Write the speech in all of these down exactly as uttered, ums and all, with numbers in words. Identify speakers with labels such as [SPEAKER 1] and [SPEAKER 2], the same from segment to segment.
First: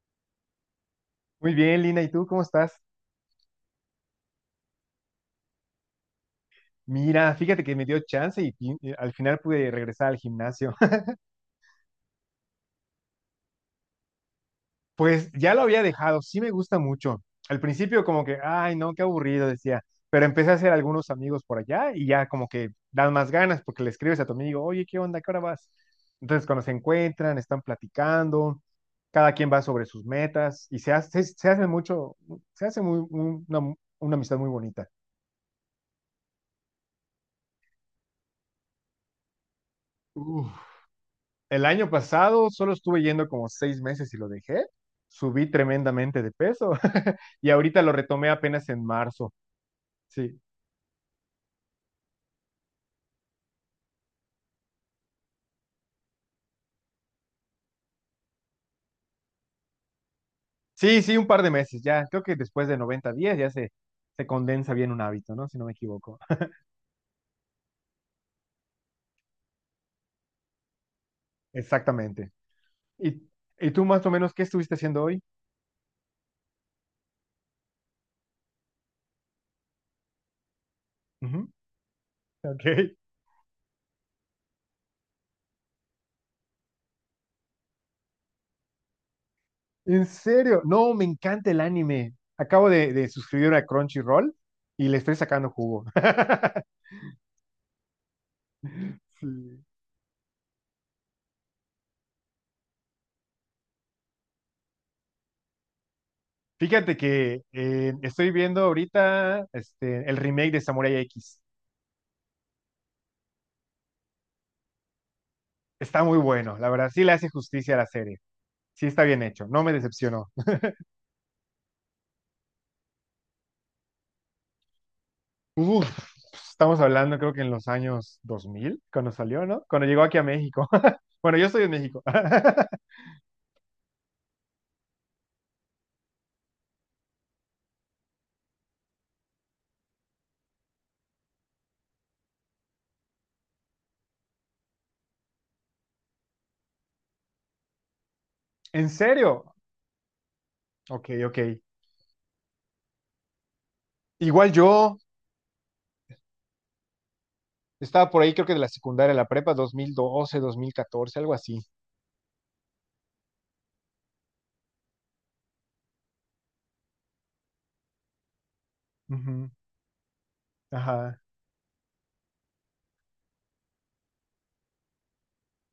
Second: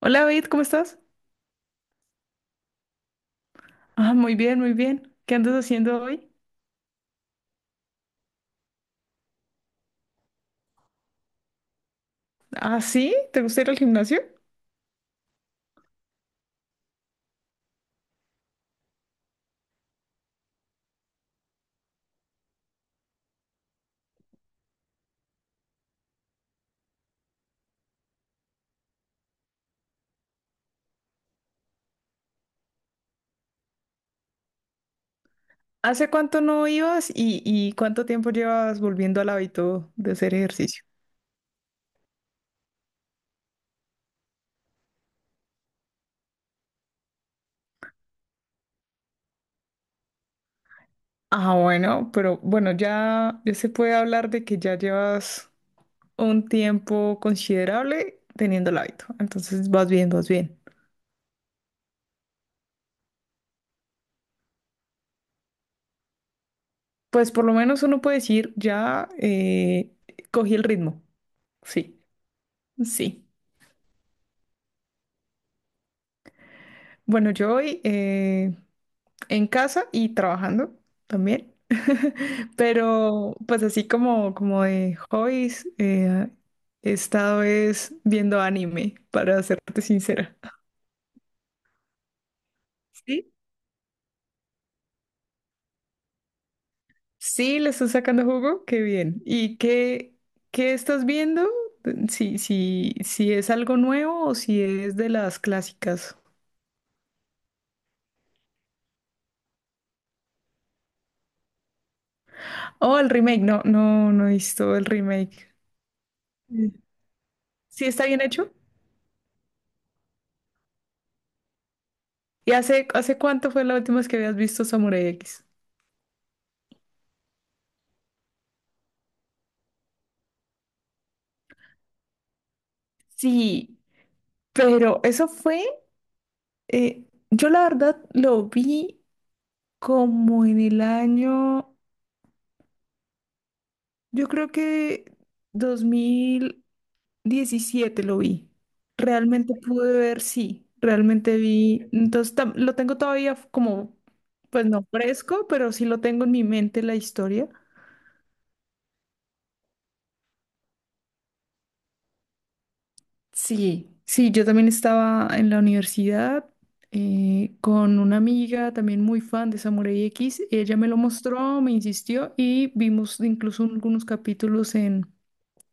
[SPEAKER 1] Hola, David, ¿cómo estás?
[SPEAKER 2] Muy bien, Lina, ¿y tú cómo estás?
[SPEAKER 1] Ah, muy bien, muy bien. ¿Qué andas haciendo hoy?
[SPEAKER 2] Mira, fíjate que me dio chance y, fin- y al final pude regresar al gimnasio.
[SPEAKER 1] Ah, sí, ¿te gusta ir al gimnasio?
[SPEAKER 2] Pues ya lo había dejado, sí me gusta mucho. Al principio como que, ay, no, qué aburrido, decía, pero empecé a hacer algunos amigos por allá y ya como que dan más ganas porque le escribes a tu amigo, oye, ¿qué onda? ¿Qué hora vas? Entonces cuando se encuentran, están platicando, cada quien va sobre sus metas y se hace, se hace mucho, se hace muy, un- una, una amistad muy bonita.
[SPEAKER 1] ¿Hace cuánto no ibas y, y cuánto tiempo llevas volviendo al hábito de hacer
[SPEAKER 2] Uf.
[SPEAKER 1] ejercicio?
[SPEAKER 2] El año pasado solo estuve yendo como seis meses y lo dejé. Subí tremendamente de peso y ahorita lo retomé apenas en marzo. Sí,
[SPEAKER 1] Ah, bueno, pero bueno, ya, ya se puede hablar de que ya llevas un tiempo considerable teniendo el hábito. Entonces vas bien, vas bien.
[SPEAKER 2] sí, sí, un par de meses ya. Creo que después de noventa días ya se, se condensa bien un hábito, ¿no? Si no me equivoco.
[SPEAKER 1] Pues por lo menos uno puede decir, ya eh, cogí el ritmo. Sí,
[SPEAKER 2] Exactamente. ¿Y,
[SPEAKER 1] sí.
[SPEAKER 2] y tú más o menos qué estuviste haciendo hoy?
[SPEAKER 1] Bueno, yo hoy... eh, en casa y trabajando
[SPEAKER 2] Ujú,
[SPEAKER 1] también.
[SPEAKER 2] ok.
[SPEAKER 1] Pero pues así como, como de hobbies, eh, he estado es viendo anime, para serte
[SPEAKER 2] ¿En
[SPEAKER 1] sincera.
[SPEAKER 2] serio? No, me encanta el anime. Acabo de, de
[SPEAKER 1] Sí,
[SPEAKER 2] suscribir a Crunchyroll y le estoy sacando jugo.
[SPEAKER 1] sí, le estás sacando jugo, qué bien. ¿Y
[SPEAKER 2] Sí.
[SPEAKER 1] qué, qué estás viendo? Si, si, si es algo nuevo o si es de las clásicas.
[SPEAKER 2] Fíjate que eh, estoy viendo ahorita este, el remake de Samurai X.
[SPEAKER 1] Oh, el remake, no, no, no he visto el remake.
[SPEAKER 2] Está muy bueno,
[SPEAKER 1] Mm.
[SPEAKER 2] la verdad, sí le hace justicia a
[SPEAKER 1] ¿Sí
[SPEAKER 2] la
[SPEAKER 1] está
[SPEAKER 2] serie.
[SPEAKER 1] bien hecho?
[SPEAKER 2] Sí está bien hecho, no me decepcionó.
[SPEAKER 1] ¿Y hace, hace cuánto fue la última vez que habías visto Samurai X?
[SPEAKER 2] Uf, estamos hablando creo que en los años dos mil cuando salió, ¿no? Cuando llegó aquí a México. Bueno, yo estoy en México.
[SPEAKER 1] Sí. Pero eso fue, eh, yo la verdad lo vi como en el año, yo creo que dos mil diecisiete lo vi.
[SPEAKER 2] ¿En serio?
[SPEAKER 1] Realmente pude ver, sí,
[SPEAKER 2] Ok,
[SPEAKER 1] realmente
[SPEAKER 2] ok.
[SPEAKER 1] vi. Entonces tam- lo tengo todavía f- como,
[SPEAKER 2] Igual
[SPEAKER 1] pues no
[SPEAKER 2] yo
[SPEAKER 1] fresco, pero sí lo tengo en mi mente la historia.
[SPEAKER 2] estaba por ahí creo que de la secundaria, a la prepa, dos mil doce, dos mil catorce, algo así.
[SPEAKER 1] Sí, sí, yo también estaba en la universidad eh, con una amiga también muy
[SPEAKER 2] Ujú,
[SPEAKER 1] fan de Samurai X. Ella me lo
[SPEAKER 2] ajá.
[SPEAKER 1] mostró, me insistió y vimos incluso algunos capítulos en,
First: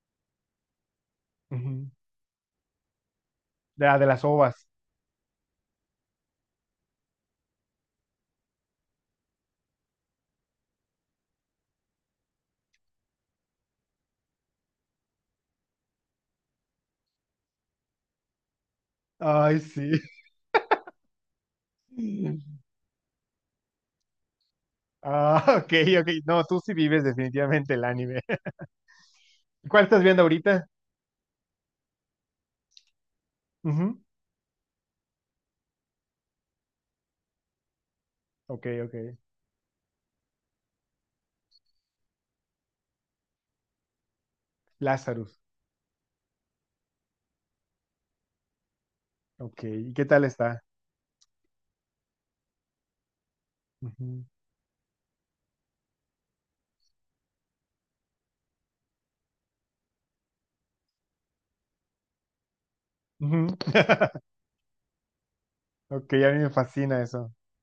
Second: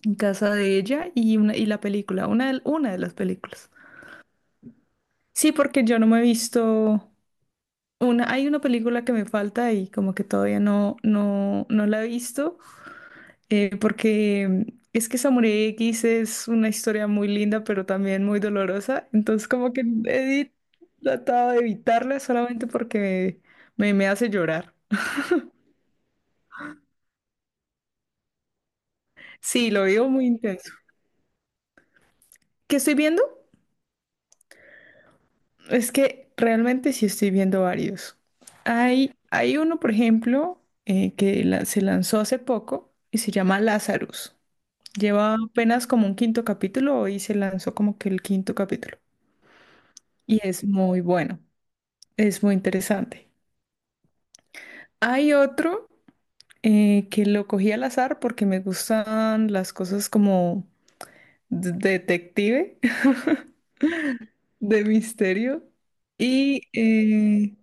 [SPEAKER 1] en casa de ella y, una, y la
[SPEAKER 2] Ujú.
[SPEAKER 1] película, una de, una de las películas.
[SPEAKER 2] De, la- de las ovas.
[SPEAKER 1] Sí, porque yo no me he visto una, hay una película que me falta y como que todavía no, no, no la he visto. eh, porque es que Samurai X es una historia muy linda, pero también muy dolorosa. Entonces,
[SPEAKER 2] Ay,
[SPEAKER 1] como que
[SPEAKER 2] sí.
[SPEAKER 1] no he tratado de evitarla solamente porque me, me hace llorar.
[SPEAKER 2] Ah, ok, ok. No, tú sí vives definitivamente el anime.
[SPEAKER 1] Sí, lo
[SPEAKER 2] ¿Cuál estás
[SPEAKER 1] vivo
[SPEAKER 2] viendo
[SPEAKER 1] muy
[SPEAKER 2] ahorita?
[SPEAKER 1] intenso. ¿Qué estoy viendo?
[SPEAKER 2] Ujú.
[SPEAKER 1] Es que realmente sí estoy viendo varios.
[SPEAKER 2] Ok, ok.
[SPEAKER 1] Hay, hay uno, por ejemplo, eh, que la- se lanzó hace poco y se llama Lazarus. Lleva
[SPEAKER 2] Lazarus.
[SPEAKER 1] apenas como un quinto capítulo y se lanzó como que el quinto capítulo.
[SPEAKER 2] Ok, ¿y qué tal
[SPEAKER 1] Y
[SPEAKER 2] está?
[SPEAKER 1] es muy bueno. Es muy interesante.
[SPEAKER 2] Ujú.
[SPEAKER 1] Hay otro eh, que lo cogí al azar porque me gustan las cosas como de- detective,
[SPEAKER 2] Ujú.
[SPEAKER 1] de misterio.
[SPEAKER 2] Ok, a mí me
[SPEAKER 1] Y
[SPEAKER 2] fascina eso.
[SPEAKER 1] eh,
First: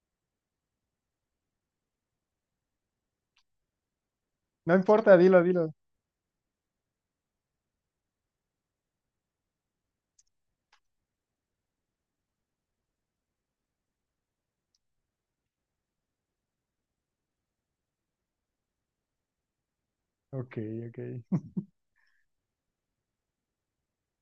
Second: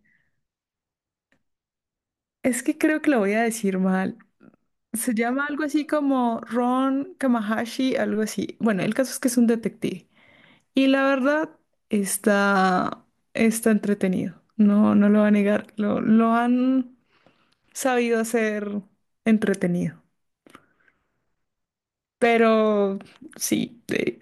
[SPEAKER 1] es que creo que lo voy a decir mal.
[SPEAKER 2] No
[SPEAKER 1] Se
[SPEAKER 2] importa, dilo,
[SPEAKER 1] llama algo
[SPEAKER 2] dilo.
[SPEAKER 1] así como Ron Kamahashi, algo así. Bueno, el caso es que es un detective. Y la verdad está, está entretenido. No, no lo va a negar. Lo, lo han sabido hacer entretenido.
[SPEAKER 2] Ok, ok.
[SPEAKER 1] Pero sí, eh,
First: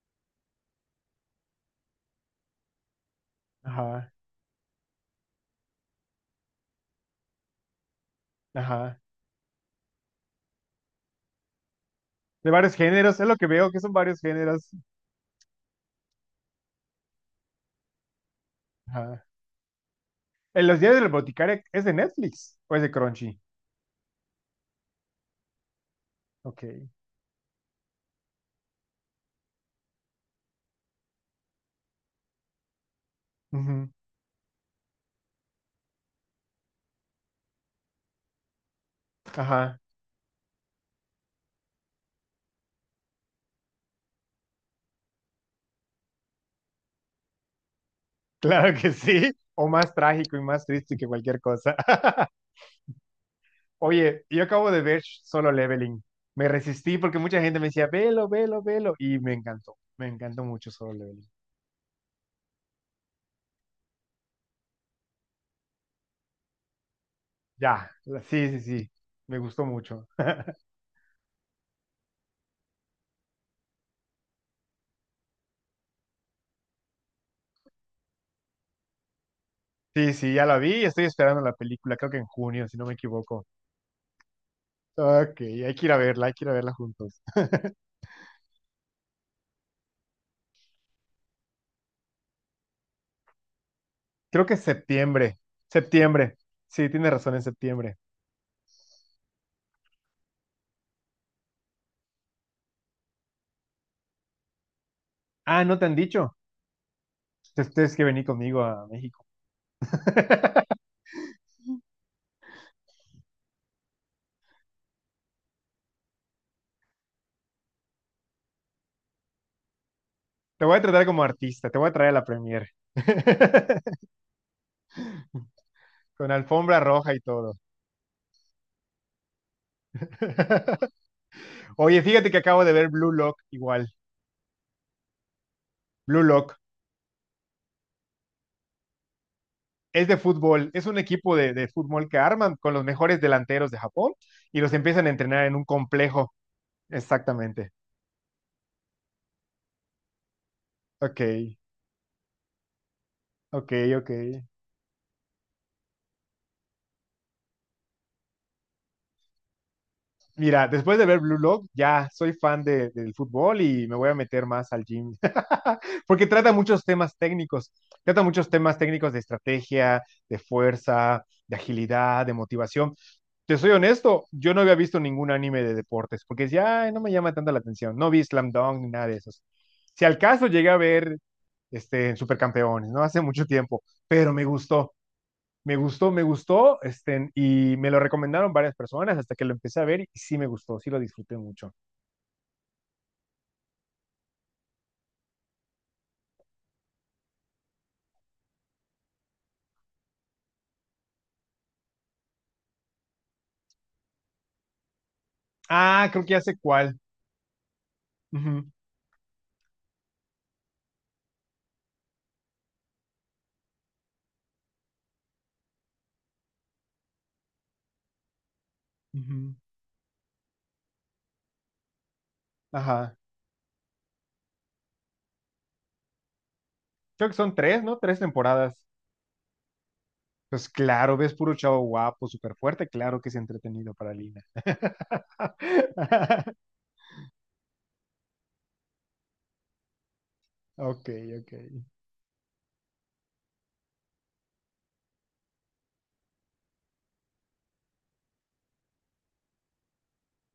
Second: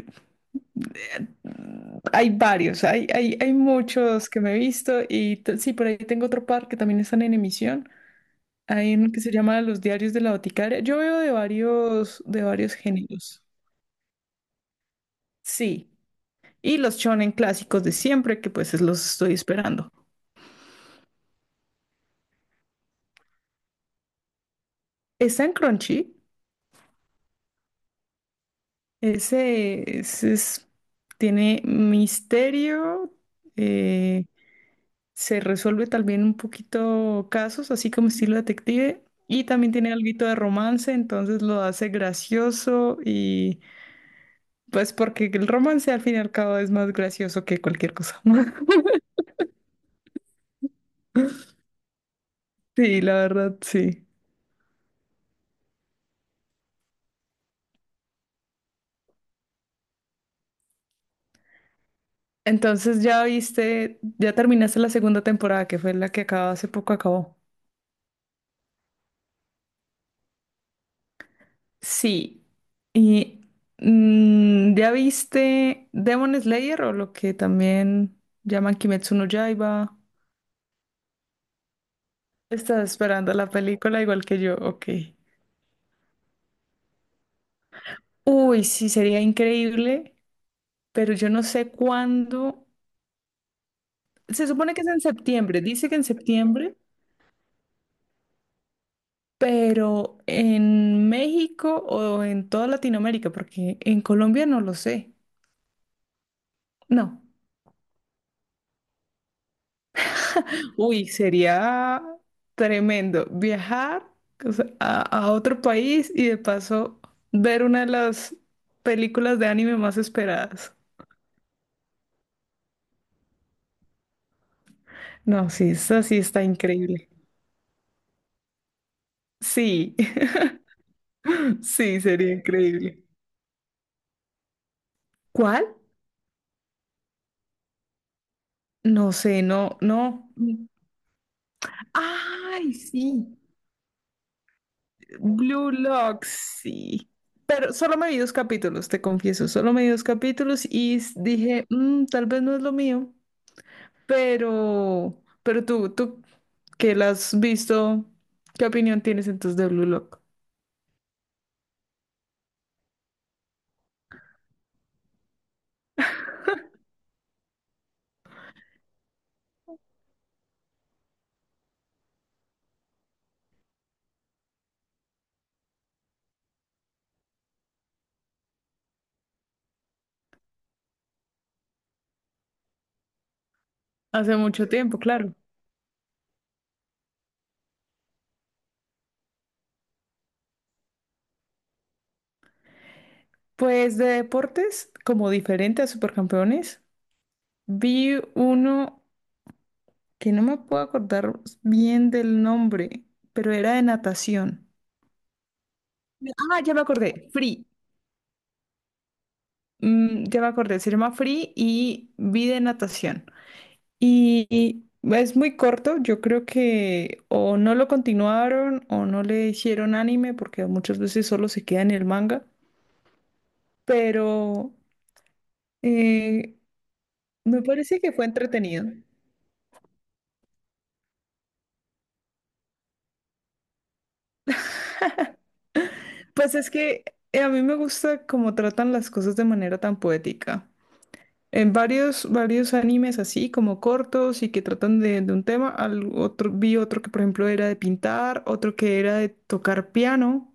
[SPEAKER 1] hay varios, hay, hay, hay
[SPEAKER 2] Ajá,
[SPEAKER 1] muchos que me he visto y t- sí, por ahí tengo otro par que también están en emisión. Hay
[SPEAKER 2] ajá.
[SPEAKER 1] uno que se llama Los Diarios de la Boticaria. Yo veo de varios, de
[SPEAKER 2] De varios
[SPEAKER 1] varios
[SPEAKER 2] géneros, es lo
[SPEAKER 1] géneros.
[SPEAKER 2] que veo, que son varios géneros.
[SPEAKER 1] Sí, y los shonen clásicos de siempre, que pues es- los
[SPEAKER 2] Ajá.
[SPEAKER 1] estoy esperando.
[SPEAKER 2] En los días del boticario, ¿es de Netflix o es de Crunchy?
[SPEAKER 1] Está en Crunchy,
[SPEAKER 2] Ok.
[SPEAKER 1] ese, ese es, tiene misterio,
[SPEAKER 2] Ujú.
[SPEAKER 1] eh, se resuelve también un poquito casos, así como estilo detective, y también
[SPEAKER 2] Ajá.
[SPEAKER 1] tiene algo de romance, entonces lo hace gracioso y pues porque el romance al fin y al cabo es más gracioso que cualquier cosa.
[SPEAKER 2] Claro que sí. O más trágico y más triste que cualquier cosa.
[SPEAKER 1] Sí, la verdad, sí.
[SPEAKER 2] Oye, yo acabo de ver Solo Leveling. Me resistí porque mucha gente me decía, velo, velo, velo. Y me encantó. Me encantó mucho Solo Leveling.
[SPEAKER 1] Entonces ya viste, ya terminaste la segunda temporada, que fue la que acaba hace poco acabó.
[SPEAKER 2] Ya, la- sí, sí, sí. Me gustó mucho.
[SPEAKER 1] Sí. Y mm, ya viste Demon Slayer o lo que también llaman Kimetsu no Yaiba.
[SPEAKER 2] Sí, sí, ya la vi y estoy esperando la película. Creo que en junio, si
[SPEAKER 1] Estás
[SPEAKER 2] no me
[SPEAKER 1] esperando
[SPEAKER 2] equivoco.
[SPEAKER 1] la película igual que yo, ok.
[SPEAKER 2] Ok, hay que ir a verla, hay que ir a verla juntos.
[SPEAKER 1] Uy, sí, sería increíble, pero yo no sé cuándo.
[SPEAKER 2] Creo
[SPEAKER 1] Se
[SPEAKER 2] que es
[SPEAKER 1] supone que es en
[SPEAKER 2] septiembre.
[SPEAKER 1] septiembre, dice que en
[SPEAKER 2] Septiembre.
[SPEAKER 1] septiembre,
[SPEAKER 2] Sí, tienes razón, en septiembre.
[SPEAKER 1] pero en México o en toda Latinoamérica, porque en Colombia no lo sé.
[SPEAKER 2] Ah, ¿no te han dicho?
[SPEAKER 1] No.
[SPEAKER 2] Entonces tienes que venir conmigo a México.
[SPEAKER 1] Uy, sería tremendo viajar o sea, a, a otro país y de paso ver una de las películas de anime más
[SPEAKER 2] Te
[SPEAKER 1] esperadas.
[SPEAKER 2] voy a tratar como artista, te voy a traer a la premier.
[SPEAKER 1] No, sí, esa sí
[SPEAKER 2] Con
[SPEAKER 1] está
[SPEAKER 2] alfombra
[SPEAKER 1] increíble.
[SPEAKER 2] roja y todo.
[SPEAKER 1] Sí. Sí,
[SPEAKER 2] Oye, fíjate
[SPEAKER 1] sería
[SPEAKER 2] que acabo de ver
[SPEAKER 1] increíble.
[SPEAKER 2] Blue Lock igual.
[SPEAKER 1] ¿Cuál?
[SPEAKER 2] Blue Lock
[SPEAKER 1] No sé, no, no.
[SPEAKER 2] es de fútbol, es un equipo de, de fútbol que arman con
[SPEAKER 1] Ay,
[SPEAKER 2] los mejores
[SPEAKER 1] sí.
[SPEAKER 2] delanteros de Japón y los empiezan a entrenar en un
[SPEAKER 1] Blue Lock,
[SPEAKER 2] complejo.
[SPEAKER 1] sí.
[SPEAKER 2] Exactamente.
[SPEAKER 1] Pero solo me vi dos capítulos, te confieso. Solo me vi dos capítulos y s-
[SPEAKER 2] Ok,
[SPEAKER 1] dije, "Mm, tal vez no es lo mío.
[SPEAKER 2] ok, ok.
[SPEAKER 1] Pero, pero tú, tú que la has visto, ¿qué opinión tienes entonces de Blue Lock?
[SPEAKER 2] Mira, después de ver Blue Lock, ya soy fan de- del fútbol y me voy a meter más al gym, porque trata muchos temas técnicos, trata muchos temas técnicos de estrategia, de fuerza, de agilidad, de motivación. Te soy honesto, yo no había visto ningún anime de deportes, porque ya "Ay, no me llama tanto la atención, no vi Slam Dunk ni nada de esos. Si al caso llegué a ver este, Supercampeones, ¿no? Hace mucho tiempo, pero
[SPEAKER 1] Hace
[SPEAKER 2] me
[SPEAKER 1] mucho
[SPEAKER 2] gustó.
[SPEAKER 1] tiempo, claro.
[SPEAKER 2] Me gustó, me gustó, este, y me lo recomendaron varias personas hasta que lo empecé a ver y sí me gustó, sí lo disfruté mucho.
[SPEAKER 1] Pues de deportes, como diferente a Supercampeones, vi uno, que no me puedo acordar bien del nombre, pero era de natación.
[SPEAKER 2] Ah, creo que ya sé
[SPEAKER 1] Ah, ya me
[SPEAKER 2] cuál.
[SPEAKER 1] acordé, Free.
[SPEAKER 2] Ujú,
[SPEAKER 1] Mm, ya me acordé, se llama Free y vi de natación. Y, y es muy corto, yo creo que o no lo continuaron o no le
[SPEAKER 2] ujú.
[SPEAKER 1] hicieron anime, porque muchas veces solo se queda en el manga,
[SPEAKER 2] Ajá.
[SPEAKER 1] pero eh,
[SPEAKER 2] Creo que son
[SPEAKER 1] me
[SPEAKER 2] tres, ¿no?
[SPEAKER 1] parece que
[SPEAKER 2] Tres
[SPEAKER 1] fue
[SPEAKER 2] temporadas.
[SPEAKER 1] entretenido.
[SPEAKER 2] Pues claro, ves puro chavo guapo, súper fuerte, claro que es entretenido para Lina.
[SPEAKER 1] Pues es que eh, a mí me gusta cómo tratan las cosas de manera tan poética.
[SPEAKER 2] Ok, ok.
[SPEAKER 1] En varios, varios animes así, como cortos y que tratan de, de un tema, al otro, vi otro que por ejemplo era de pintar, otro que era de tocar piano,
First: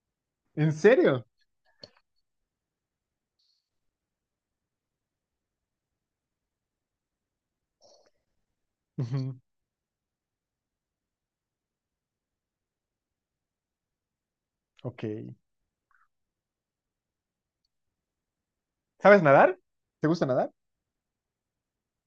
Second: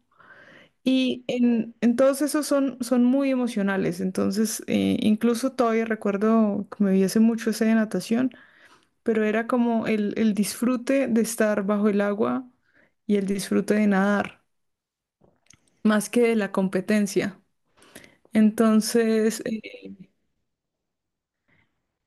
[SPEAKER 2] ¿En
[SPEAKER 1] y
[SPEAKER 2] serio?
[SPEAKER 1] en, en todos esos son, son muy emocionales, entonces eh, incluso todavía recuerdo que me vi hace mucho ese de natación, pero
[SPEAKER 2] Ujú,
[SPEAKER 1] era como el, el disfrute de estar bajo el agua y el disfrute de nadar,
[SPEAKER 2] ok.
[SPEAKER 1] más que de la competencia.
[SPEAKER 2] ¿Sabes
[SPEAKER 1] Entonces,
[SPEAKER 2] nadar?
[SPEAKER 1] eh,
[SPEAKER 2] ¿Te gusta nadar?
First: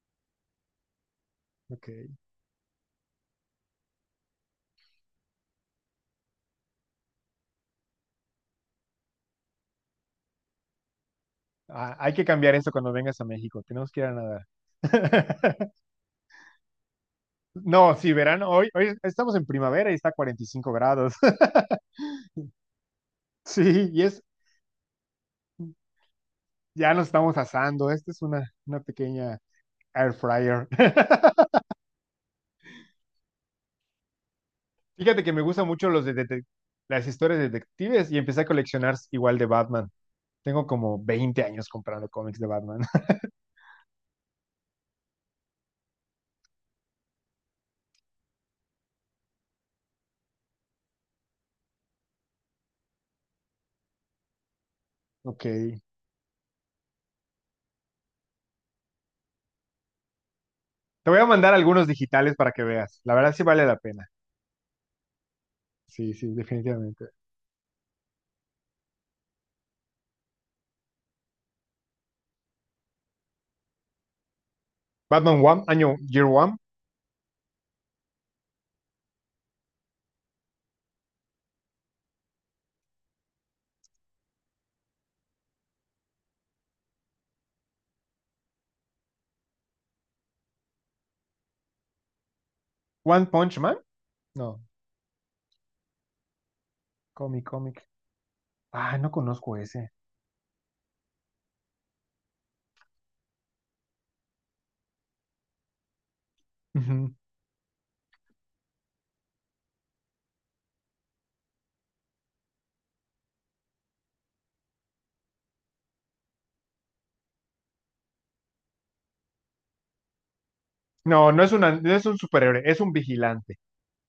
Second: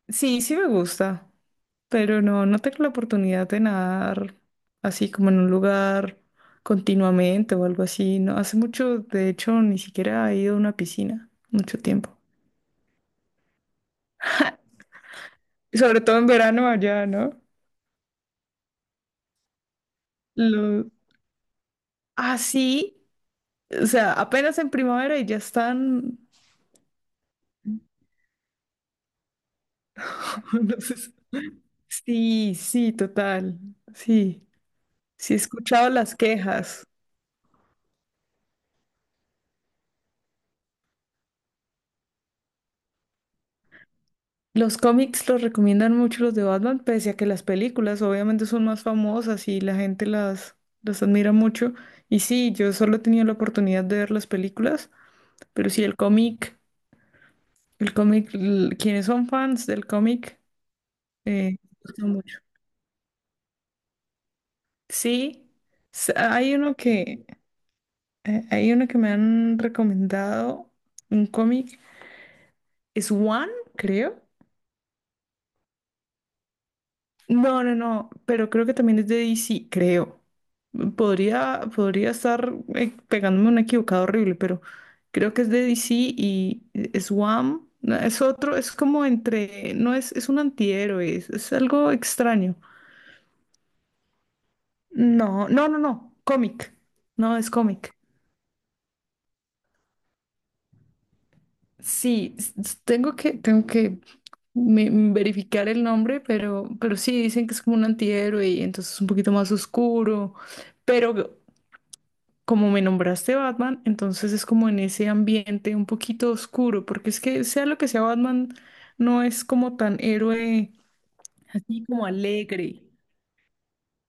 [SPEAKER 1] sí, sí me gusta.
[SPEAKER 2] Ok.
[SPEAKER 1] Pero no, no tengo la oportunidad de nadar así como en un lugar continuamente o algo así. No, hace mucho, de hecho, ni siquiera he ido a una piscina, mucho
[SPEAKER 2] Ah, hay
[SPEAKER 1] tiempo.
[SPEAKER 2] que cambiar eso cuando vengas a México. Tenemos que ir a nadar.
[SPEAKER 1] Y sobre todo en verano allá, ¿no?
[SPEAKER 2] No, sí, verano. Hoy, hoy estamos en primavera y está a cuarenta y cinco
[SPEAKER 1] Lo...
[SPEAKER 2] grados.
[SPEAKER 1] Ah, sí. O
[SPEAKER 2] Sí, y
[SPEAKER 1] sea,
[SPEAKER 2] es,
[SPEAKER 1] apenas en primavera y ya están...
[SPEAKER 2] ya nos estamos asando. Esta es una, una pequeña air fryer.
[SPEAKER 1] no sé si- Sí, sí, total. Sí,
[SPEAKER 2] Fíjate que
[SPEAKER 1] sí he
[SPEAKER 2] me gustan mucho
[SPEAKER 1] escuchado
[SPEAKER 2] los de,
[SPEAKER 1] las
[SPEAKER 2] dete-
[SPEAKER 1] quejas.
[SPEAKER 2] las historias de detectives y empecé a coleccionar igual de Batman. Tengo como veinte años comprando cómics de Batman.
[SPEAKER 1] Los cómics los recomiendan mucho los de Batman, pese a que las películas obviamente son más famosas y la gente las, las admira mucho. Y sí, yo solo he tenido la oportunidad de ver las películas,
[SPEAKER 2] Ok.
[SPEAKER 1] pero sí, el cómic, el cómic, l- quienes son fans del cómic,
[SPEAKER 2] Te voy a mandar
[SPEAKER 1] eh,
[SPEAKER 2] algunos
[SPEAKER 1] gusta
[SPEAKER 2] digitales
[SPEAKER 1] mucho.
[SPEAKER 2] para que veas. La verdad sí vale la pena.
[SPEAKER 1] Sí,
[SPEAKER 2] Sí,
[SPEAKER 1] s-
[SPEAKER 2] sí,
[SPEAKER 1] hay uno
[SPEAKER 2] definitivamente.
[SPEAKER 1] que, eh, hay uno que me han recomendado, un cómic, es One, creo.
[SPEAKER 2] Batman One, año Year One.
[SPEAKER 1] No, no, no, pero creo que también es de D C, creo. Podría, podría estar eh, pegándome un equivocado horrible, pero creo que es de D C y es Wham. No, es otro, es como entre, no es, es un antihéroe, es, es algo extraño.
[SPEAKER 2] One Punch Man. No,
[SPEAKER 1] No, no, no, no, cómic. No,
[SPEAKER 2] cómic,
[SPEAKER 1] es
[SPEAKER 2] cómic.
[SPEAKER 1] cómic.
[SPEAKER 2] Ah, no conozco ese.
[SPEAKER 1] Sí, s- s- tengo que, tengo que me- me verificar el nombre, pero, pero
[SPEAKER 2] Ujú.
[SPEAKER 1] sí, dicen que es como un antihéroe y entonces es un poquito más oscuro. Pero como me nombraste Batman, entonces es como en ese ambiente un poquito oscuro, porque es que sea lo que sea Batman, no es como tan héroe
[SPEAKER 2] No, no es una,
[SPEAKER 1] así
[SPEAKER 2] no es
[SPEAKER 1] como
[SPEAKER 2] un superhéroe, es
[SPEAKER 1] alegre.
[SPEAKER 2] un vigilante.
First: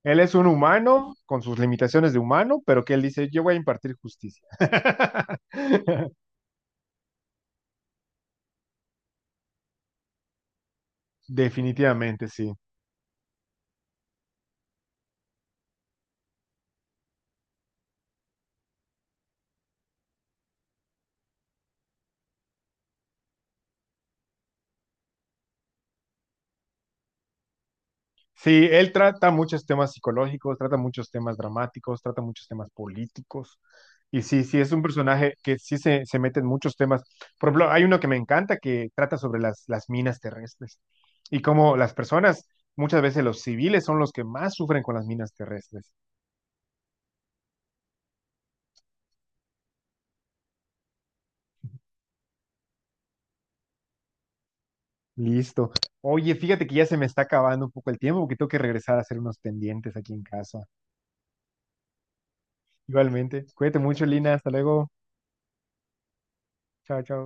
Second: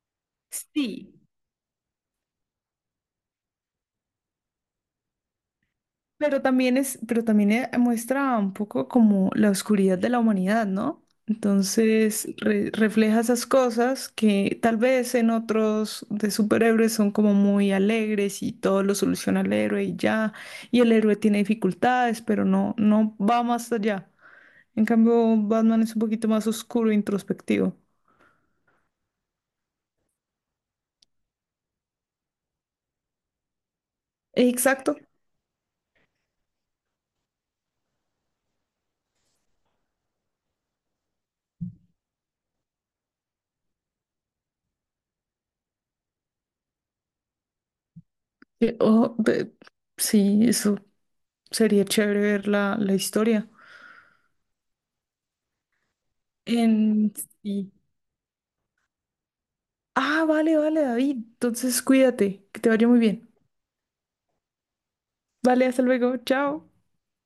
[SPEAKER 2] Él es un humano
[SPEAKER 1] Sí,
[SPEAKER 2] con sus limitaciones de humano, pero que él dice, yo voy a impartir justicia.
[SPEAKER 1] pero también es, pero también eh, muestra un poco como la oscuridad de la humanidad, ¿no?
[SPEAKER 2] Definitivamente,
[SPEAKER 1] Entonces
[SPEAKER 2] sí.
[SPEAKER 1] re- refleja esas cosas que tal vez en otros de superhéroes son como muy alegres y todo lo soluciona el héroe y ya, y el héroe tiene dificultades, pero no, no va más allá. En cambio, Batman es un poquito más oscuro e introspectivo.
[SPEAKER 2] Sí, él trata muchos temas psicológicos, trata muchos temas dramáticos, trata muchos temas políticos. Y sí, sí, es un
[SPEAKER 1] Exacto.
[SPEAKER 2] personaje que sí se, se mete en muchos temas. Por ejemplo, hay uno que me encanta que trata sobre las, las, minas terrestres y cómo las personas, muchas veces los civiles, son los que más sufren con las minas terrestres.
[SPEAKER 1] Eh, oh, de- sí, eso sería chévere ver la, la historia.
[SPEAKER 2] Listo. Oye, fíjate que ya se me
[SPEAKER 1] En
[SPEAKER 2] está acabando un
[SPEAKER 1] sí.
[SPEAKER 2] poco el tiempo porque tengo que regresar a hacer unos pendientes aquí en
[SPEAKER 1] Ah, vale,
[SPEAKER 2] casa.
[SPEAKER 1] vale, David. Entonces, cuídate, que te vaya muy bien.
[SPEAKER 2] Igualmente, cuídate mucho, Lina. Hasta luego.
[SPEAKER 1] Vale, hasta luego. Chao.
[SPEAKER 2] Chao, chao.